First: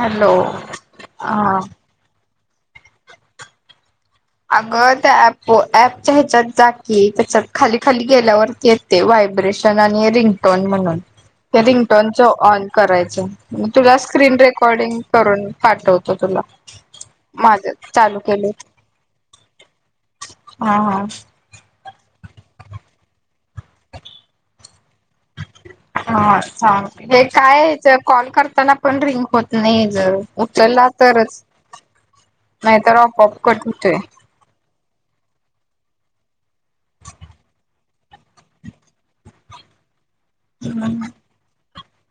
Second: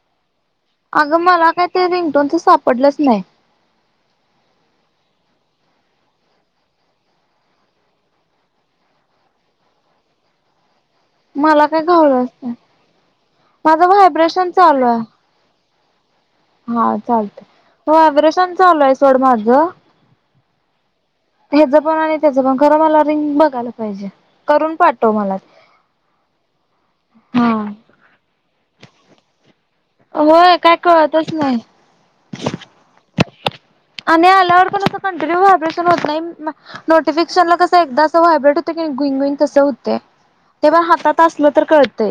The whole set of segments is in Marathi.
हॅलो अगं मला हा काय ते रिंगटोनच सापडलंच नाही अगं त्या ॲप पच्या ह्याच्यात जा की त्याच्यात खाली खाली गेल्यावरती येते वाट ब्रेशन रिंग म्हण मला काय रिंगटोनच घावलंच नाही ऑन करायचं माझं तुझ्या स्क्रीन व्हायब्रेशन चालू रेकॉर्डिंग आहे करून पाठवतो तुला हा चालत माझं हो चालू व्हायब्रेशन चालूय सोड माझ हा हा हेच पण आणि त्याच पण खरं मला रिंग बघायला पाहिजे करून पा हच्छा हे हा काय कॉल करताना पण रिंग होत नाही जर होय काय उचलला कळतच तरच नाही नाही तर आपोआपच कट होतोय आणि आल्यावर पण असं कंटिन्यू व्हायब्रेशन होत नाही नोटिफिकेशन ला कसं एकदा असं व्हायब्रेट होत क गुईंग गुईंग कसं होते तेव्हा हातात असलं तर कळतय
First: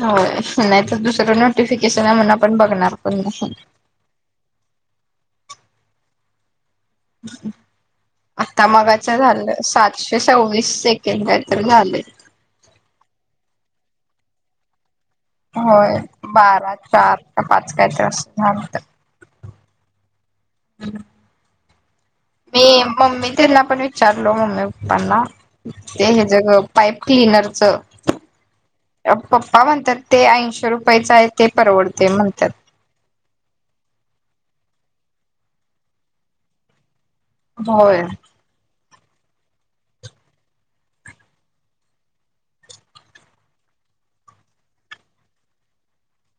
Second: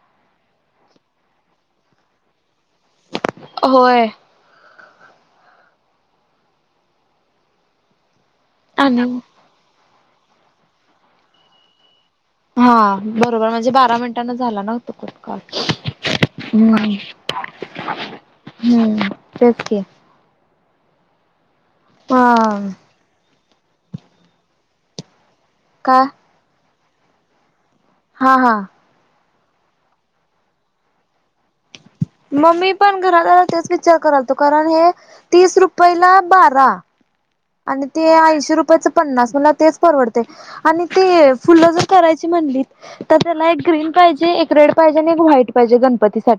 होय नाही तर दुसरं नोटिफिकेशन आहे म्हणून आपण बघणार पण नाही होय आता आणि मगाच झालं स पाशे सव्वीस सेकंड तर झाले हा बरोबर म्हणजे बारा मिनटांने झाला ना तो कट कॉल होय बारा हम्म चार का पाच कायत झात हम्म तेच की ह हा त्यांना पण विचारलो मम्मी पप्पांना ते काय हे जग पाईप क्लनरचं हा हा पप्पा म्हणतात ते ऐंशीे रुपयाच आहे ते परवडत मम्मी पण घरात आला त्याच विचार कराल तो त रुप बा रुप मु होय क म्ह पाहिजे एक रेड पाहिजे आणि एक व्हाईट पाहिजे गणपती सा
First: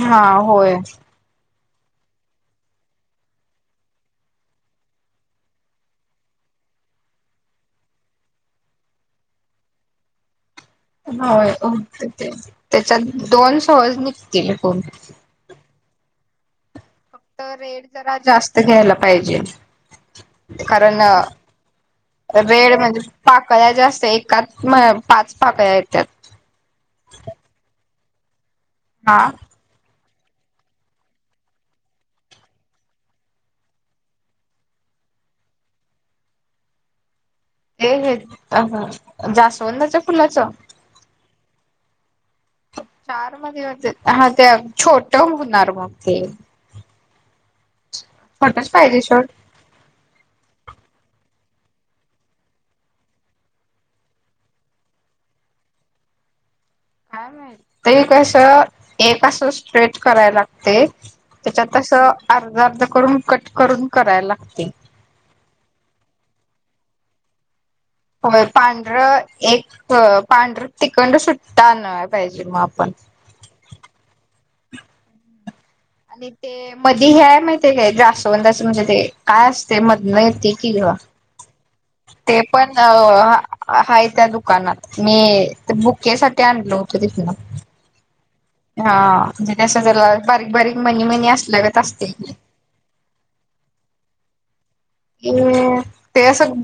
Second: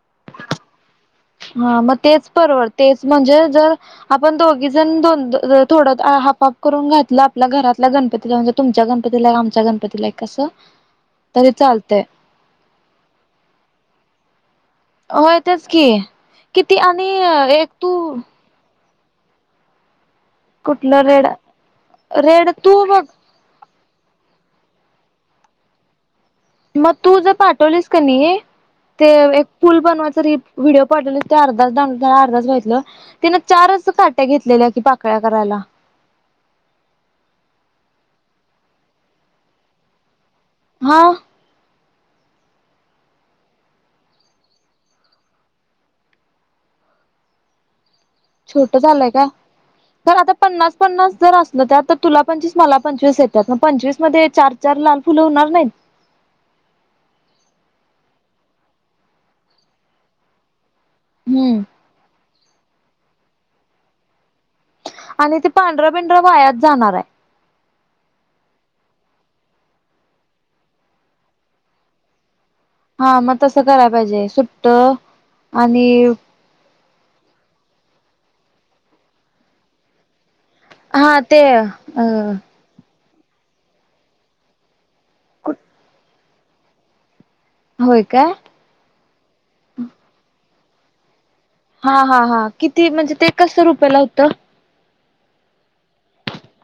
हा होय हा मग तेच बरोबर तेच म्हणजे जर आपण दोघी जण द थोडं हाफआफ करून घातलं आपल्या घरातला गणपतीला म्हणजे तुमच्या गणपतीला आमच्या गणपतीलाय कसं तरी हो चालतंय ते त्याच्यात दोन सहज निघतील कोण. होय तेच की किती आणि फक्त एक रेट तू जरा जास्त घ्यायला पाहिजे कारण कुठलं रेड रेड तू वेळ म्हणजे बघ पाकळ जास्त एच म पाच पाक आहेत त्या मग तू जर पाठवलीस का नाही ते हा एक पूल बनवाय व्हिडिओ पड अर् अर्धचितलं तिने चारच काट्या घेतलेल्या पाकळ्या करायला हे हे अ जास्वंदाच्या फुलाच [inaudible] हा चार मध्ये हा ते छोट होणार मग ते [inaudible] छोटच छोट पाहिजे झालंय का शेवट तर आता पन्नास पन्नास जर असल त्या तर तुला पंचवीस मला पंचवीस येतात मग पंचवीस मध्ये चार चार लाल फुलं होणार नाही काय मा ते कस एक अस स्ट्रेट करायला लागते हम्म त्याच्यातस अर्ध अर्ध करून कट करून करायला आणि ते पांढरा पिंढरा वायात जाणार आहे होय पांढरं एक पांढरं तिखंड सुट्टना पाहिजे मग आपण हा मग तसं करायला पाहिजे सुट्ट आणि ते मध हेय माहिती आहे काय ग्रासवंद अस म्हणजे ते काय असते मधनती किवा हा ते अ ते पण अ हा त्या दुकानात मी बुकेसाठीठी आणल होत तिथनं होय का हा म्हणजेस झाला बारीक बारीक म्हनी म्हणी असत हा हा हा किती म्हणजे ते कस रुपयाला होतं अ ते असं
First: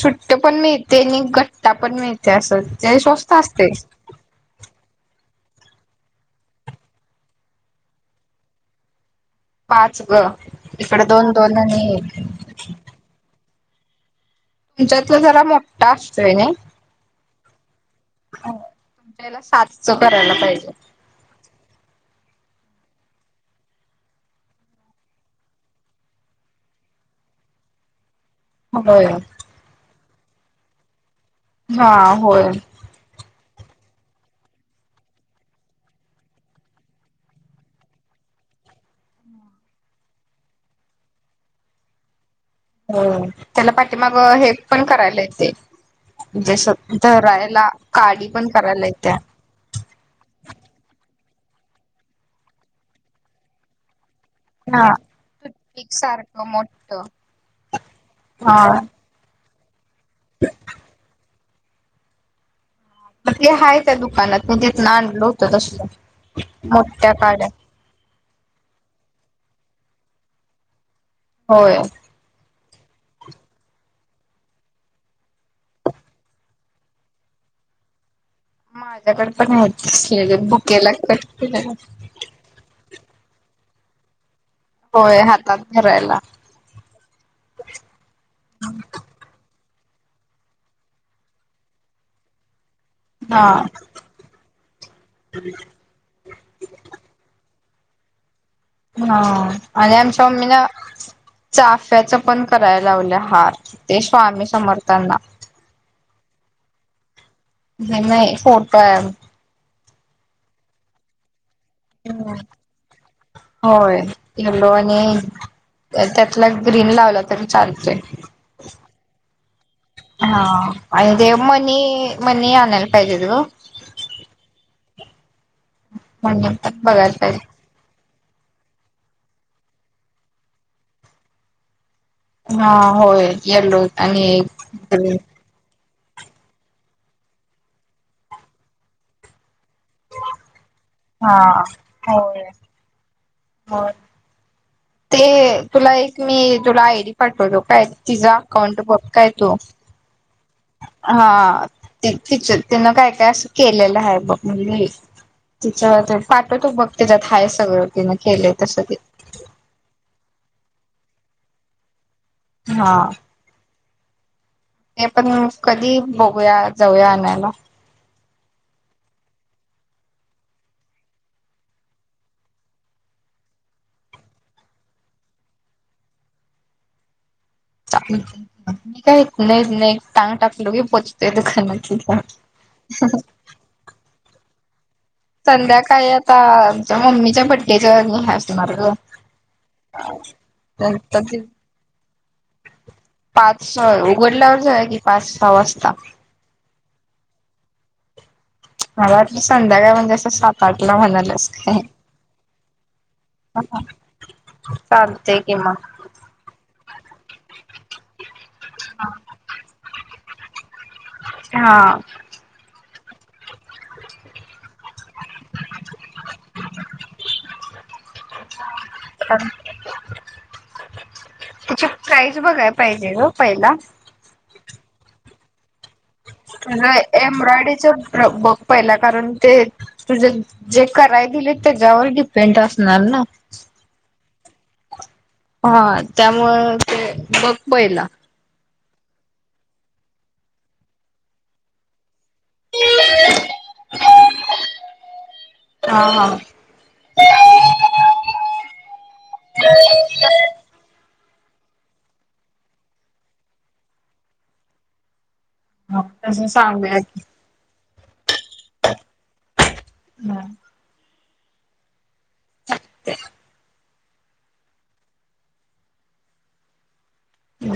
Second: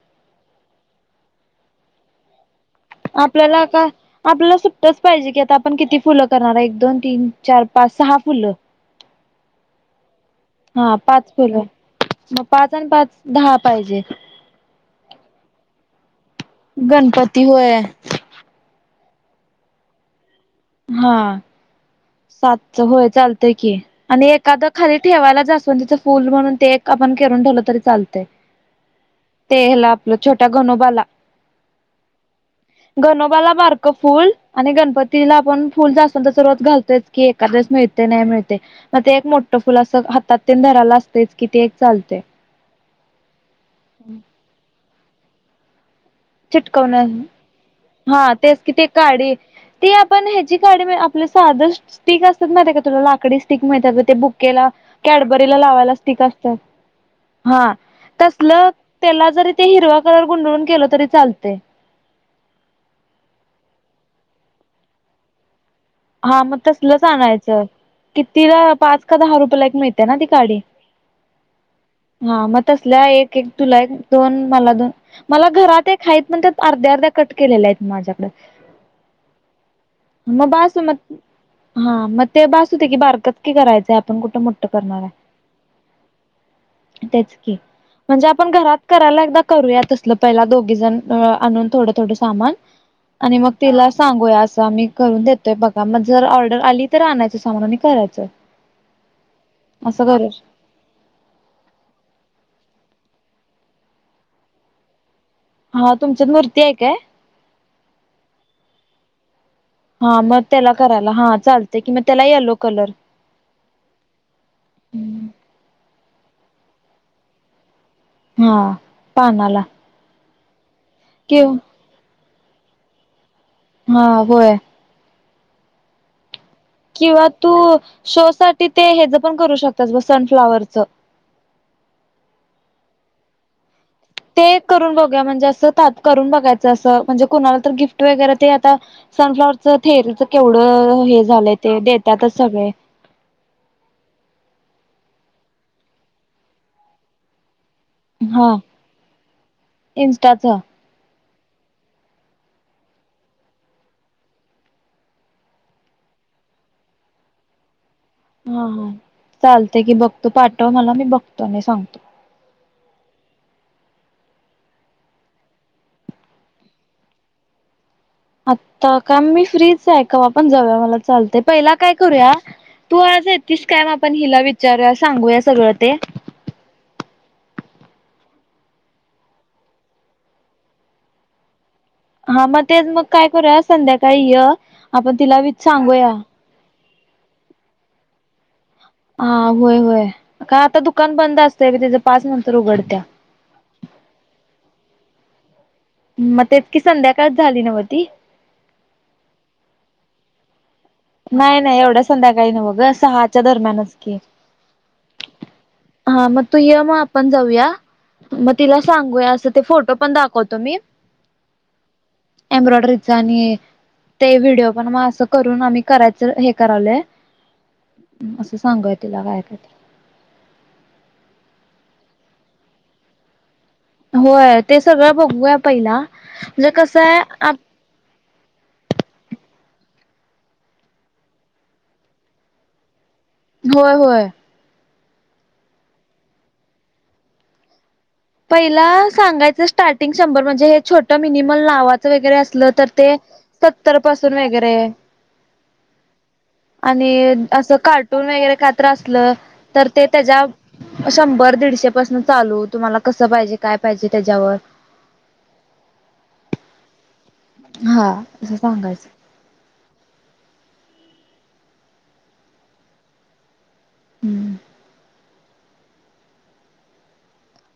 सुुट्ट पण मिळते आणि घट्टा पण मिळते असं ते स्वस्त आपल्याला असते का आपल्याला सुट्टच पाहिजे की आता आपण किती फुलं करणार एक दोन तीन चार पाच सहा फुलं पाच ग हा इकडे दोन पाच फल दोन आणि मग पाच आणि पाच दहा पाहिजे तुमच्यातला जरा मोठठा गणपती होय तुमच्याला साास करायला पाहिजे हा. सातचं होय चालतंय की आणि एखादं खाली ठेवायला जास्वंदीचं फूल म्हणून ते एक आपण ठेवलं तरी चालतंय. होय. ते ह्याला छोट्या गनोबाला हा होय. बारकं फुल आणि गणपतीला पण फुल जास्वंदाचं रोज घालतात की. एखाद वेळेस मिळते नाही मिळते मग ते एक मोठं फुल असं हातात तेन धराला असतेच किती एक चालते. हो त्याला पाठीमागं हे पण करायला येते. म्हणजे असं चिटकवण धरायला हा काडी पण तेच की ती करायला येत्या काडी. ती आपण ह्याची काढ आपलं साधं स्टिक असतात माहिते का तुला लाकडी स्टिक मिळतात बघ ते बुक के ला, हा कॅडबरीला टूथपिक लावायला स्टिक सारखं असतं. मोठ हा हा तसलं त्याला जरी ते हिरवा कलर गुंडळून केलं तरी चालतंय. मग ते हाय त्या दुकानात मी तिथून आणल होतं तसलं. हा मग तसलंच मोठ्या काड्या आणायचं. कितीला पाच का दहा रुपयेला येक मिळते ना ती काडी? होय. हा मग तसल्या एक एक तुला एक दोन मला दोन मला घरात एक हाय पण त्या अर्ध्या अर्ध्या कट केलेल्या हैत माझ्याकडे. माझ्याकडे पण हेत [unintelligible] बुके हा म हा म ते बास होतंय की बारकंच की करायचंय आपण कुठ मोठ होय हातात धरायला [unintelligible] तेच क म्हणजे आपण घरात करायला एकदा करूया तसलं पहिला दोघी जन आणून थोडं थोडं सामान. आणि हा मग तिला सांगू या असं आमी करून देतोय बगा म जर ऑर्डर आली तर आणायचं सामान. करायचं. हा आणि असं आमच्या करू मम्मीला चाफ्याचं पण कर करायला लावले हार ते स्वामी समर्थांना हा तुमच्यात मूर्ती हे काय? नाही नाही फोटोये. हा मग त्याला करायला हा चालत ह होय गेलो आणि त्याच्यातला ग्रीन लावला तर चालतंय. हा पानाला हा आणि ते किव मनी मनी आणायला पाहिजेत गं. हा होय. [inaudible] किंवा पाहिजे. तू शो साठी ते ह्याजं पण करू शकतात बग सनफ्लावरचं हा होय येल्लो आणि ते एक करून बघू ग्रीन या म्हणजे म्हणजे असं तात् करून बघायचं असं म्हणजे कुणाला तरी गिफ्ट वगैरे ते आता सनफ्लावरचं [unintelligible] ह हे हा झाले ते देतातच होय. सगळे. हो. ते तुला एक मी तुला आयडी पाठवलो. काय तिजा हा अकाउंट बघ काय तू इन्स्टाच हा हा ते तिचं च तिनं काय काय असं केलेलं हाय बघ म्हणजे तिचं पाठवतो बघ त्याच्यात हाय सगळं. तिनं केलंय हा तसं हा ते चालतंय की बघतो पाठवा मला मी बघतो आणि सांगतो. हा ते पण कधी बघूया जाऊया आणायला आता का मी फ्रीच ऐका आपण जाऊया मला चालतेय पहिला काय करूया तू आज येेततीस काय मग आपण हिला विचारूया सांगूया सगळं ते [unintelligible] काही नाही नाही टांग टाकलोी पोहोचतेोय दुकानात तिथं. हा मग तेच मग काय करूया संध्याकाळी य आपण तिला वि संध्याकाळी सांगूया आता आमच्या मम्मीच्या बड्डेच्या असणार ग. हा होय होय का आता दुकान नंतर बंद ते असतय त्याच्या पाच नंतर उघडत्या पाच स उघडल्यावरच की पाच सहा वाजता मग ततकी संध्याकाळच झाली नव्हतीी मला आ संध्याकाय म्हणजे असं आठ ला म्हणाल्यास नाही नाही काय. एवढं संध्याकाळी नाही बघ सहाच्या दरम्यानच की चालतंय की मग. हा मग तू य मग आपण जाऊया मग तिला सांगूया अस फोटो पण दाखवतो मी हा एम्ब्रॉयडरीचा आणि ते व्हिडिओ पण मग असं करू करायचं हे करावलंय असं सांगूय तिला काय का त्याची प्राईज बघाय पाहिजे ग पहिला होय ते सगळं बघूया पहिला म्हणजे तुझं कसं आहे एम्ब्रॉयडरीच बघ पहिला कारण ते तुझे जे कराय दिले त्याच्यावर डिपेंड असणार ना होय होय हा त्यामुळे ते बघ पहिला ा स म्हण छ मि वगैरे असलं तर ते सत्तर पासून वगैरे हा हा आणि असं कार्टून वगैरे खात्र असलं तर ते त्याच्या शंभर दीडशेपासन चालू तुम्हाला कसं पाहिजे काय पाहिजे त्याच्यावर हो तस सांगू हा असं सांगायचं [inaudible] हम्म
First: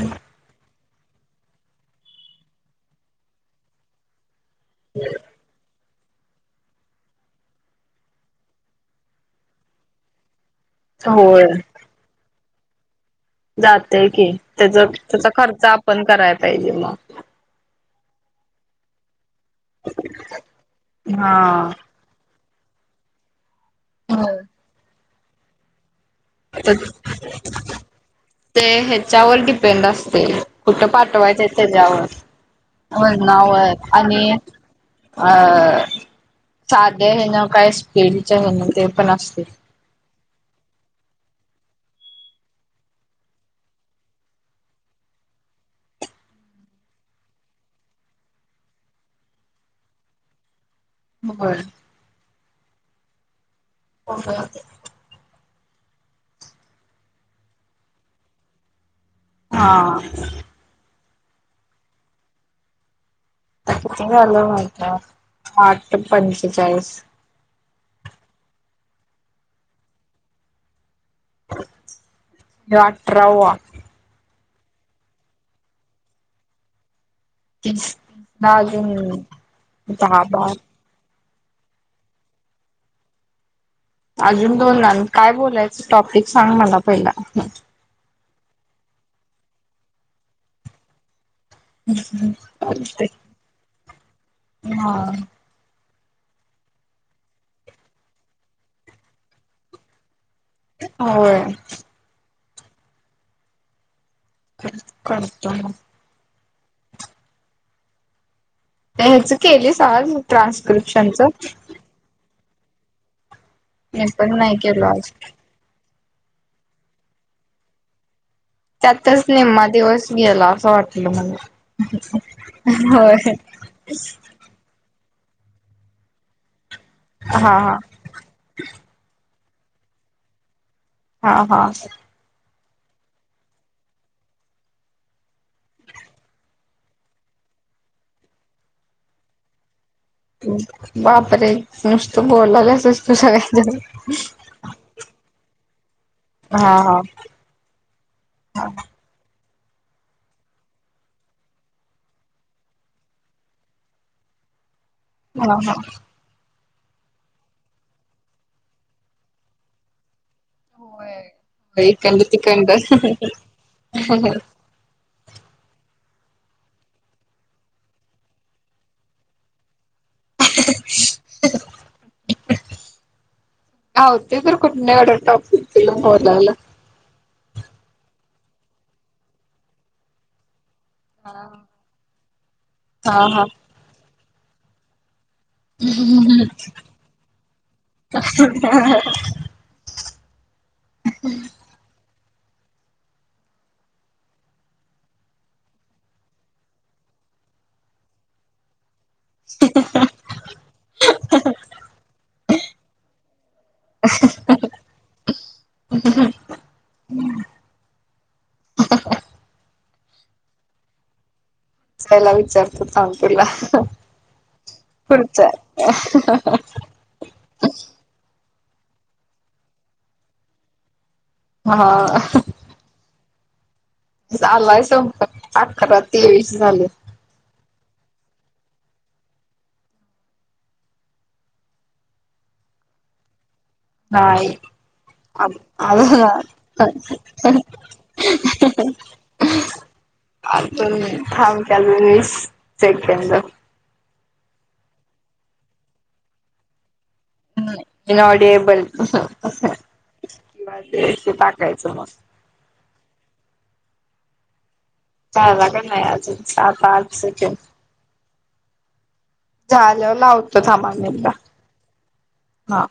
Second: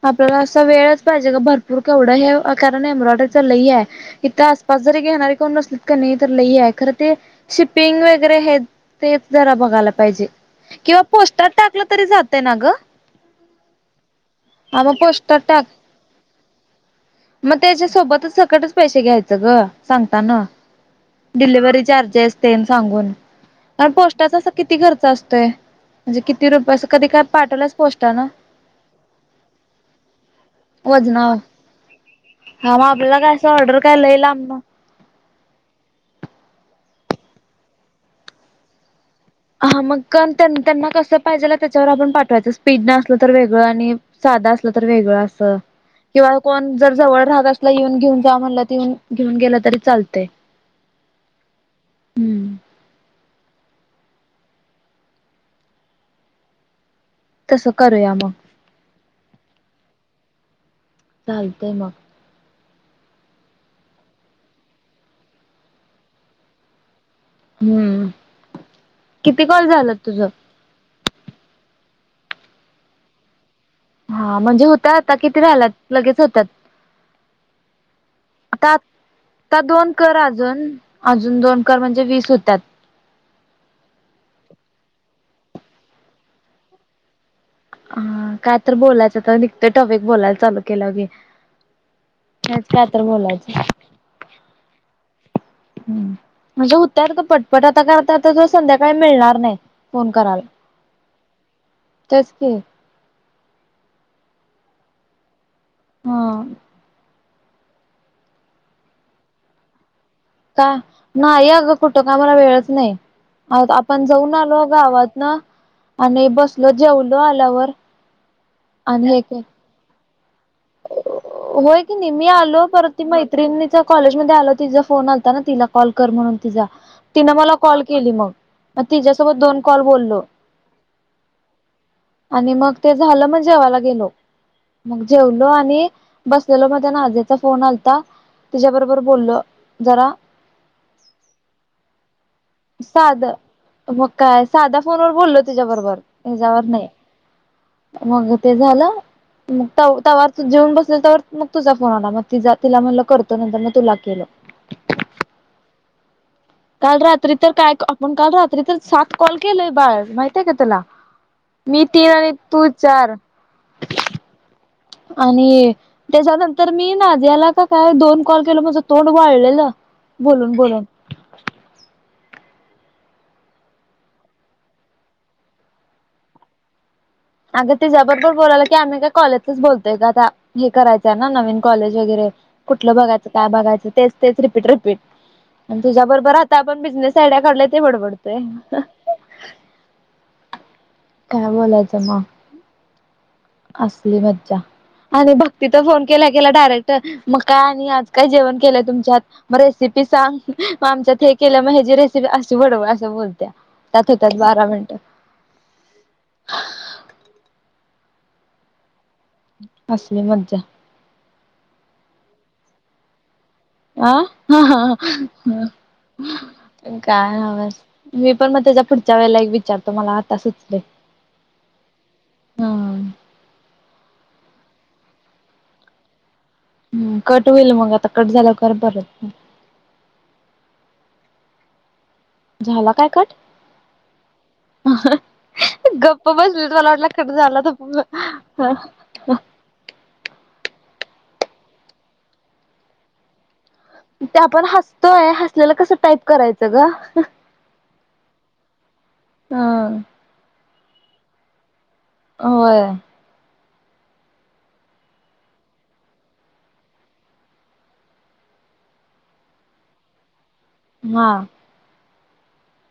आपल्याला असा वेळच पाहिजे ग भरपूर केवढं हे कारण एम्ब्रॉयडरी ल ह आहे इथ पाजार क घ हेणाररी कोण नस नाही तर लई आहे खरं ते शिपिंग वगैरे हे ते जरा बघायला पाहिजे किंवा होय पोस्टात टाकलं तरी जातय ना ग जाते की हा त्याचा मग त्याचा पोस्टर खर्च टाक आपण करायला पाहिजे मग मग त्याच्या सोबतच सकटच पैसे घ्यायचं ग सांगताना हा. डिलव्ही चार्जेस सांगून प पोस्टाचा किती खर्च असतोय म्हणजे किती रुपये तर असं कधी काय पाठवलाच पोस्टान ना ते ह्याच्यावर डिपेंड असते कुठ पाठवायचं त्याच्यावर हा मग आपल्याला काय असं वर्णावर ऑर्डर काय लय आणि लांबन अ साधे आहे ना काय स्पीडचे आहे ना ते पण असते. अ मग त्यांना कसं पाहिजे त्याच्यावर आपण पाठवायचं स्पीड न असलं तर वेगळं आणि साधं असलं तर वेगळं अस स किंवा कोण जर जवळ राहत असला येऊन घेऊन जा म्हणलं ते येऊन घेऊन गेलं तरी चालते होबर [inaudible] के ओके तसं करूया मग हा चालतय मग आता किती झालं माहित आहे आठ पंचेचाळीस हम्म किती कॉल झालंत तुझ ह्यो अठरावा हा म्हणजे होतय आता किती झाल्यात लगेच होत्यात तीस ला अजून आता दोन कर दहा बारा अजून अजून दोन कर म्हणजे वीस होत्याात अजून दोन लागल काय बोलायचं टॉपिक सांग मला पहिला हा काय तर बोलायचं तर निघत टॉपिक बोलायला चालू केल्यावर घे हा हम्म म्हणजे होत्यात गं पटपट आता काय आता आता त संध्याकाळी मिळणार नाही फोन करायला होय तेचकि करत कॉल करतो मग हा त्या हेच केलीस आज का ट्रान्स्क्रिप्शनच नाही अगं कुठं का मला वेळच नाही आव मी आपण जाऊन पण नाही आलो केलो आज गावात न आणि बसलो जेवलो आल्यावर आणि त्यातच हे निम्मा दिवस गेला असं वाटलं मला होय की नाही मी आलो पर ती होय मैत्रिणीचा कॉलेज मध्ये आलो तिचा फोन आल तिला कॉल कर म्हणून तिझा तिन मला हा कॉल केली मग मग तिच्यासोबत दोन कॉल बोललो हा हा आणि मग ते झालं मग जेवायला गेलो मग जेवलो आणि बसलेलो मग त्या नाजियाचा फोन आलता तिच्याबरोबर बोललो जरा बापरे नष्ट साध मग काय साधा फोनवर बोललो तिच्याबरोबर फोन वर हिच्यावर हा नाही हा मग ते झालं मग तव त्यावर जेवुन बसले त्यावर मग तुझा फोन आला मग तिझा तिला म्हटलं करतो नंतर मग तुला केलो हा हा काल रात्री तर काय आपण काल रात्री तर सात कॉल केलंय बाळ माहित माहिती का तुला होय मी तीन इकंड आणि तू तिकंड चार आणि त्याच्यानंतर मी नाद्याला काय दोन कॉल केलो माझ तोंड वाळलेलं बोलून बोलून हो होत तर कुठल टॉप त बोलायला अगं तेझ्या बरोबर बोलायला की आम्ही काय कॉलेजच बोलतोय गं आता हे करायचं आहे ना नवीन कॉलेज वगैरे कुठलं हा बघायचं हा काय बघायचं तेच तेच रिपीट रिपीट आणि तुझ्या बरोबर आता आपण बिझनेस आयडिया काढलोय ते बडबडतोय काय बोलायचं मग असली मज्जा आणि भक्ती तर फोन केला केला डायरेक्ट मग काय आणि आज काय जेवण केलंय तुमच्यात मग रेसिपी सांग मग आमच्यात हे केलं मग हेची रेसिपी अशी बडबडत्या अस बोलत्या त्यात होत्याात बारा मिनटं ह हम् असली मज्जा जायला विचारतो थांब तुला हा हाहा पुढचा काय नव्हच पण मग त्याच्या पुढच्या वेळेला एक विचारतो मला आता सुचलय हा ह झालाय संप अकराात ते हम् कट होईल मग आता कट झाल्या खर बर झाला काय काट नाही अ अ का गप्प बसली [unintelligible] मला वाटलं कट झाला तर अजून थांब अजून वीस सेंकद ते आपण हसतोय हसलेलं कसं टाईप करायचं ग हम् नॉडी बल हा ते शी पाकय होय झाला का नाही अजून सात-आठ सेकेंड झाल्यावर लावतो अनेकदा हा. हा